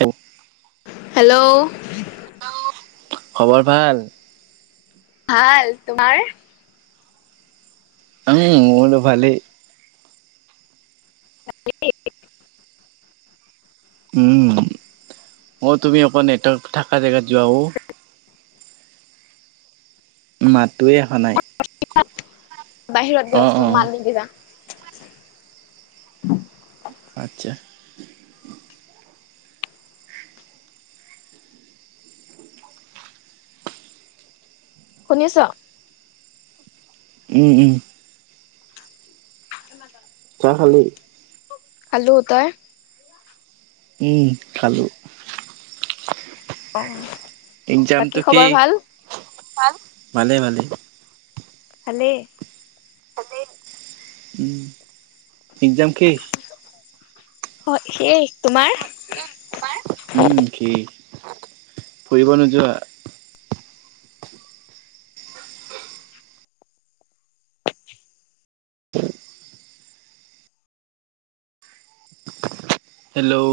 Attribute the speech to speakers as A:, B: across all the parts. A: এ
B: hello,
A: খবৰ ভাল।
B: ভাল তোমাৰ?
A: উম, মোৰো ভালেই।
B: [inaudible]
A: উম, অ' তুমি অকৌ নেট থকা জেগাত যোৱা ঔ। মাতোৱে আহা নাই।
B: বাহিৰত যায়
A: অ',
B: আছোঁ
A: অ',
B: মাত নিদিবা।
A: আচ্ছা,
B: শুনিছ।
A: উম-উম,
B: সমানত [unintelligible]
A: ত খালি।
B: খালোঁ তই?
A: উম, খালোঁ।
B: অ',
A: এক্সাম
B: বাকী
A: তো কি
B: খবৰ ভাল
A: ভালে-ভালে।
B: ভালে।
A: উম' এক্সাম শেষ।
B: হয় সেই। তোমাৰ
A: উম, কি? ফুৰিব নুযোৱা? হেল্ল',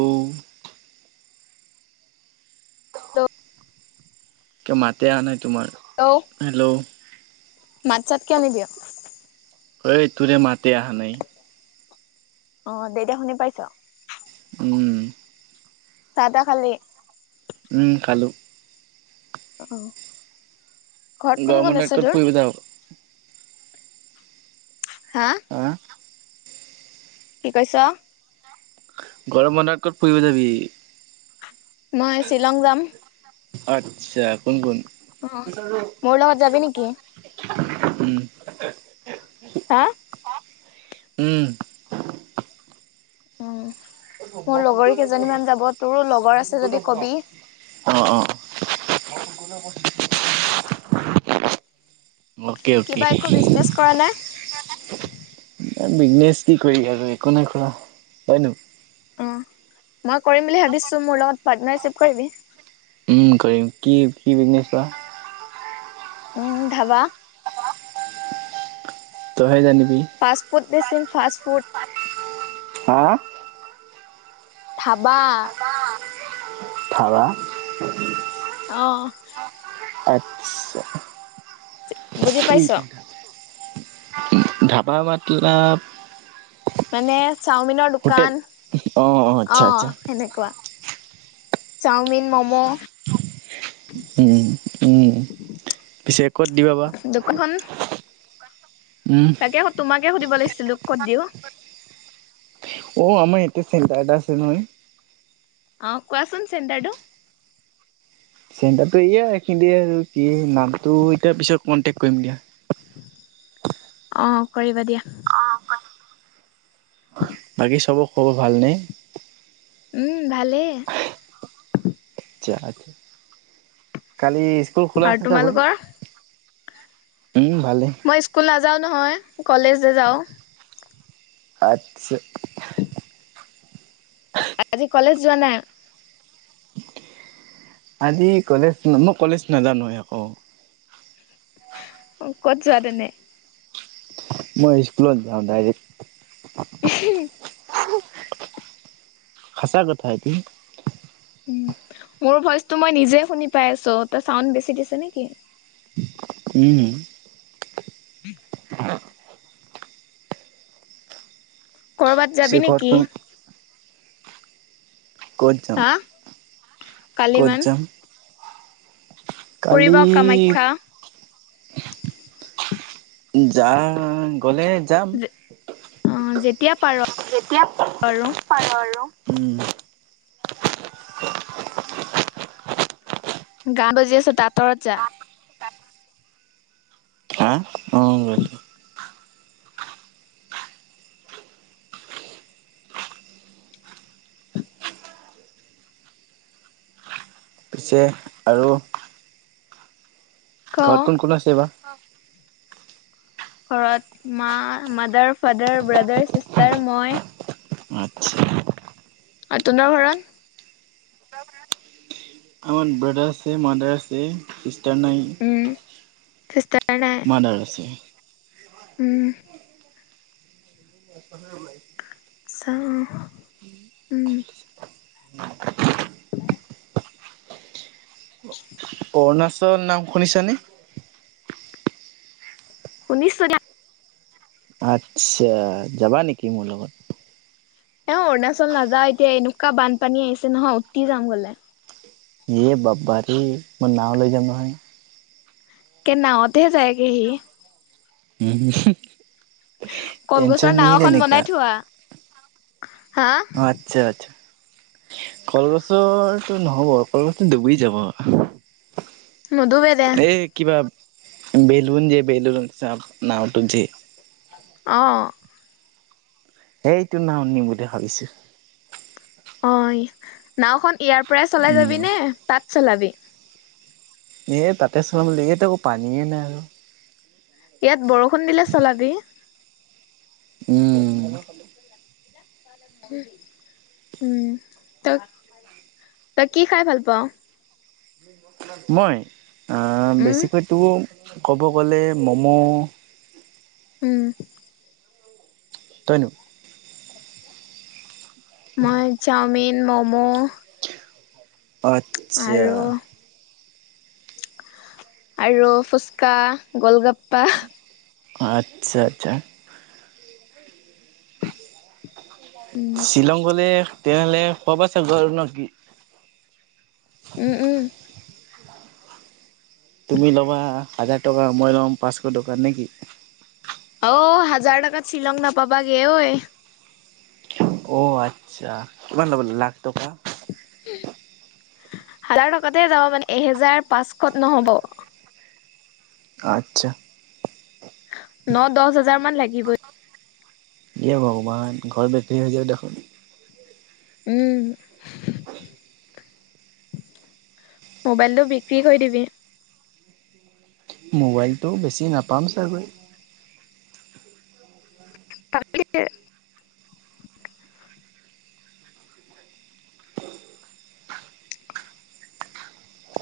B: দ [unintelligible]
A: কে মাতে অ' নাই তোমাৰ হেল্ল',
B: মাত চাত কিয় নিদিয়?
A: ঐ তুৰে মাতে আহানাই।
B: অ' দে দেয়া শুনি পাইছ?
A: উম,
B: চাহ-তাহ খালি?
A: উম, খালোঁ।
B: অ' ঘৰত
A: গৰম
B: কোন-কোন
A: বন্ধত
B: আছে
A: ক'ত
B: তোৰ?
A: ফুৰিব যাওঁ? হা,
B: কি কৈছ?
A: গৰম বন্ধত ক'ত ফুৰিব যাবি?
B: মই শ্বিলং যাম।
A: আচ্ছা, কোন-কোন?
B: অ' মোৰ লগ লগত যাবি নেকি?
A: উম,
B: হা
A: উম,
B: উম, মোৰ লগৰী কেইজনীমান যাব তোৰো লগৰ আছে যদি কবি
A: অ-অ, [unintelligible] অ'কে-অ'কে,
B: কিবা একো বিজনেচ কৰা নাই
A: বিজনেচ কি কৰি আৰু একো নাই খোৱা তই নো?
B: অ, মই কৰিম বুলি ভাবিছো মোৰ লগত পাৰ্টনাৰচপ কৰিবি।
A: ফোন কৰিম কি কি বিকনেছ বা
B: উম ধাবা।
A: তইহে জানিবি।
B: পাষ্টফুড বেচিম পাষ্টফুড
A: অ, '
B: থাবা।
A: নাইবা। [unintelligible]
B: অ
A: আত্ছা।
B: বুজি পাইছ।
A: ধাবা মাতলব
B: মানে চাওমিনৰ দোকান
A: অ
B: অ
A: আচ্ছা আচ্ছা
B: সেনেকুৱা চাওমিন মম'।
A: উম, উম পিছে ক'ত দিবা বা।
B: দোকানখন
A: [inaudible]
B: তাকে তোমাকে সুধিব লাগিছিলো কত দিওঁ।
A: অ আমাৰ ইয়াতি চেণ্টাৰটা আছে নহয়।
B: অ কোৱাচোন চেণ্টাৰটো।
A: চেণ্টাৰটো এয়া এইখিনি দিয়ে আৰু কি নামটো এতিয়া পিছত কনটেক্ কৰিম দিয়া।
B: অ, কৰিবা দিয়া।
A: বাকী চবক খব ভালনে?
B: উম ভালে।
A: আচ্ছা আচ্ছা কালি স্কুল খোলা
B: আৰু
A: আছে চাগৈ।
B: তোমালোকৰ
A: উম ভালেই
B: মই স্কুল নাযাওঁ নহয় কলেজ যে যাওঁ।
A: আচ্ছা
B: আজি কলেজ যোৱা নাই।
A: আজি কলেজ মই কলেজ নাজানো আকৌ।
B: কত যোৱা তেনে
A: মই স্কুলত যাওঁ ডাইৰেক্ট।
B: [unintelligible]
A: সচা কথা এতি
B: মোৰ ভইচটো মই নিজে শুনি পাই আছো ত চাউড বেছি দিছে নেকি।
A: উম।
B: [unintelligible] কৰবাত
A: পিছে
B: যাবি
A: ঘৰত ক
B: নেকি।
A: কত যাম
B: হা কালি
A: কত
B: মান
A: যাম।
B: ফুৰিব
A: কালি
B: কামাখ্যা
A: যা গলে যাম।
B: অ' যেতিয়া পাৰ
A: যেতিয়া
B: আৰু
A: পাৰো আৰু
B: গান বাজি আছে আতৰত যা।
A: হা অ [unintelligible] পিছে আৰু
B: ক
A: ঘৰত কোন কোন আছে বা।
B: ঘৰত মা মাডাৰ ফাডাৰ ব্ৰাডাৰ চিষ্টাৰ মই
A: আচ্ছা
B: আৰু তোমাৰ ঘৰত?
A: মোৰ ব্ৰাদাৰ আছে মাদাৰ আছে চিষ্টাৰ নাই।
B: উম চিষ্টাৰ নাই
A: মাডাৰ আছে।
B: উম। চা উম। [unintelligible]
A: অৰুণাচল নাম শুনিছা নে,
B: শুনিছো দিয়া।
A: আচ্ছা যাবা নেকি মোৰ লগত?
B: অ অৰুণাচল নাযাও এতিয়া এনেকুৱা বানপানী আহিছে নহয় উটি যাম গলে
A: এ বাবা ৰে মই নাও লৈ যাম নহয়।
B: একে নাওতেই যাইগে সি
A: উ টেনচন
B: কলগছৰ নাও
A: নেহি
B: এখন
A: লেনেকা,
B: বনাই থোৱা হা
A: আত্ছা আচ্ছা কলগছৰটো নহব কলগছটো ডুবি যাব,
B: নুডুবে দে
A: এই কিবা বেলুন যে বেলুন চ নাওটোত যে,
B: অ'
A: ইেইটো নাও নিম বুলি ভাবিছো,
B: অ নাওখন ইয়াৰ পৰাই চলাই
A: উম।
B: যাবি নে তাত চলাবি
A: এই তাতে চলাম বুলি ইয়াত আকৌ পানীয়েই নাই,
B: ইয়াত বৰষুণ দিলে চলাবি।
A: উম!
B: উম ত' তই কি খাই ভাল পাও।
A: মই
B: উম
A: বেছিকৈতো ক'ব গ'লে ম'ম'
B: উম
A: তই ন
B: মই চাওমিন মমো
A: আচ্ছা,
B: আৰু ফুচকা গোলগাপ্পা হা,
A: আচ্ছা আচ্ছা,
B: উম
A: শ্বিলং গলে তেনেহলে খোৱা বোৱা চব হব ন কি?
B: উম উম
A: তুমি ল'বা হাজাৰ টকা মই লম পাঁচশ টকা নেকি?
B: অ হাজাৰ টকাত শ্বিলং নাপাবাগে ঐ,
A: অ আচ্ছা কিমান লব লাগিব লাখ টকা,
B: হাজাৰ টকাতে যাব মানে এহেজাৰ পাঁচশত নহব।
A: আচ্ছা,
B: ন দহ হাজাৰ মান লাগিবই,
A: ইয়ে ভগৱান ঘৰ বিক্ৰী হৈ যাব দেখোন,
B: উম! মোবাইলটো বিক্ৰী কৰি দিবি।
A: মোবাইলটো বেছি নাপাম চাগৈ,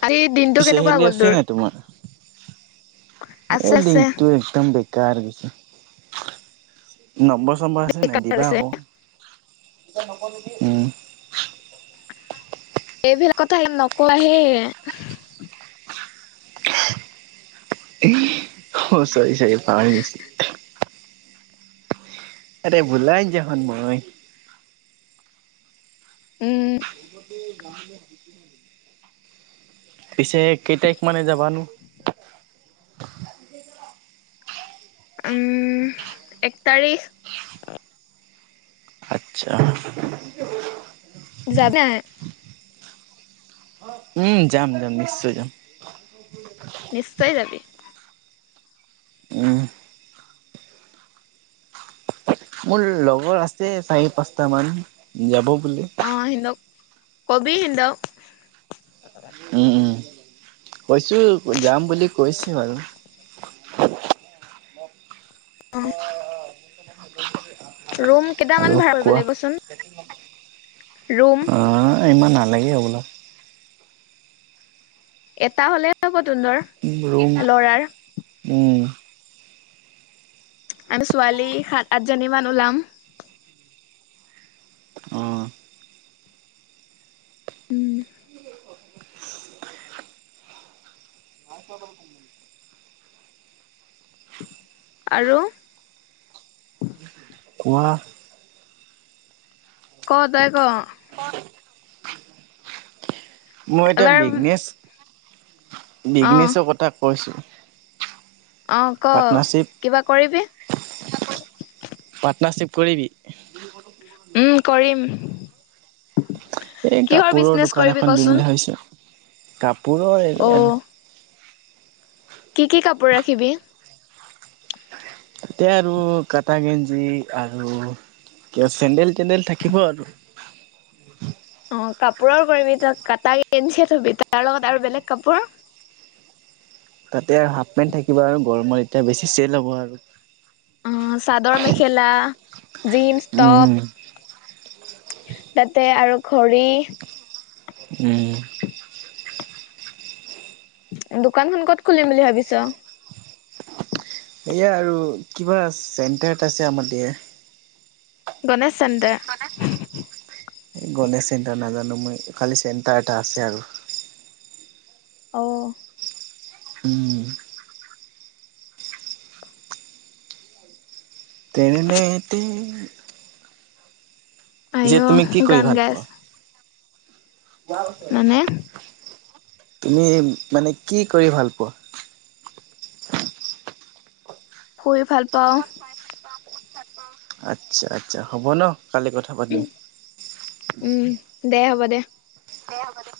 B: আৰু এই দিনটো কেনেকুৱা
A: চেহেলী
B: গ'ল
A: আছে
B: তোৰ,
A: নাই তোমাৰ?
B: আছে
A: এই ডিংকটো একদম বেকাৰ কিছো। নম্বৰ চম্বৰ আছে নাই দিবা আকৌ উম,
B: এইবিলাক কথা নকোৱাাহে,
A: অ চাৰ চাৰি পওঁ বেছি। আৰে বোলাই যন মই,
B: উম!
A: পিছে কেই তাৰিখ মানে যাবানো,
B: উম এক তাৰিখ,
A: আচ্ছা
B: যাবা,
A: উম যাম যাম নিশ্চয় যাম।
B: নিশ্চয় যাবি,
A: আহ! মোৰ লগৰ আছে চাৰি পাঁচটা মান যাব বোলে।
B: অ সিন্তওক কবি সিতক
A: উম উম কৈছো যাম বুলি কৈছো আৰু
B: অঁ ৰুম
A: আৰু
B: কেইটামান ভাড়া কৰিব
A: কোৱা
B: লাগিবচোন ৰুম
A: ন ইমান নালাগেই হবলা
B: এটা হলে তোহোতৰ
A: ৰুম উম
B: আৰু ছোৱালী সাত আঠজনীমান ওলাম
A: অ
B: উম আৰু
A: কোৱা
B: ক তাই ক
A: মোৰ এটা
B: এবাৰ
A: বিজনেছ
B: অ
A: বিজনেছৰ কথা কৈছো
B: অঁ ক কিবা কৰিবি
A: পাৰ্টনাৰশ্বিপ কৰিবি
B: উম কৰিম
A: এই
B: কিহৰ
A: কাপোৰৰ
B: বিজনেচ
A: দোকান
B: কৰিবি
A: এখন দিম
B: কচোন?
A: বুলি ভাবিছো
B: অ
A: কাপোৰৰ
B: কি কি কাপোৰ ৰাখিবি
A: এয়া আৰু কাটা গেঞ্জি আৰু কিয় চেণ্ডেল তেেণ্ডেল থাকিব আৰু
B: অঁ কাপোৰৰ কৰিবি তই কটা গেঞ্জী থবি তাৰ লগত আৰু বেলেগ কাপোৰ
A: তাতে আৰু হাফ পেণ্ট থাকিব আৰু গৰমৰ এতিয়া বেছি চেল হব আৰু
B: অঁ চাদৰ মেখেলা জিনচ
A: উম
B: টপ তাতে আৰু ঘৰি
A: উম
B: দোকানখন ক'ত খুলিম বুলি ভাবিছ
A: এয়া আৰু কিবা চেণ্টাৰত আছে আমাৰ দিয়াৰ
B: গণেশ চেণ্টাৰ
A: এই গণেশ চেণ্টাৰ নাজানো মই খালী চেণ্টাৰ এটা আছে আৰু
B: অঁ
A: উম [unintelligible] পিছে তুমি কি
B: আইঅ
A: কৰি
B: গান
A: ভাল
B: গাই আছ
A: পোৱা
B: মানে
A: [unintelligible] তুমি মানে কি কৰি ভাল পোৱা
B: শুই ভাল পাওঁ
A: আচ্ছা আচ্ছা হ'ব ন কালি কথা পাতিম
B: উম দে হ'ব দে
A: দে হ'ব দে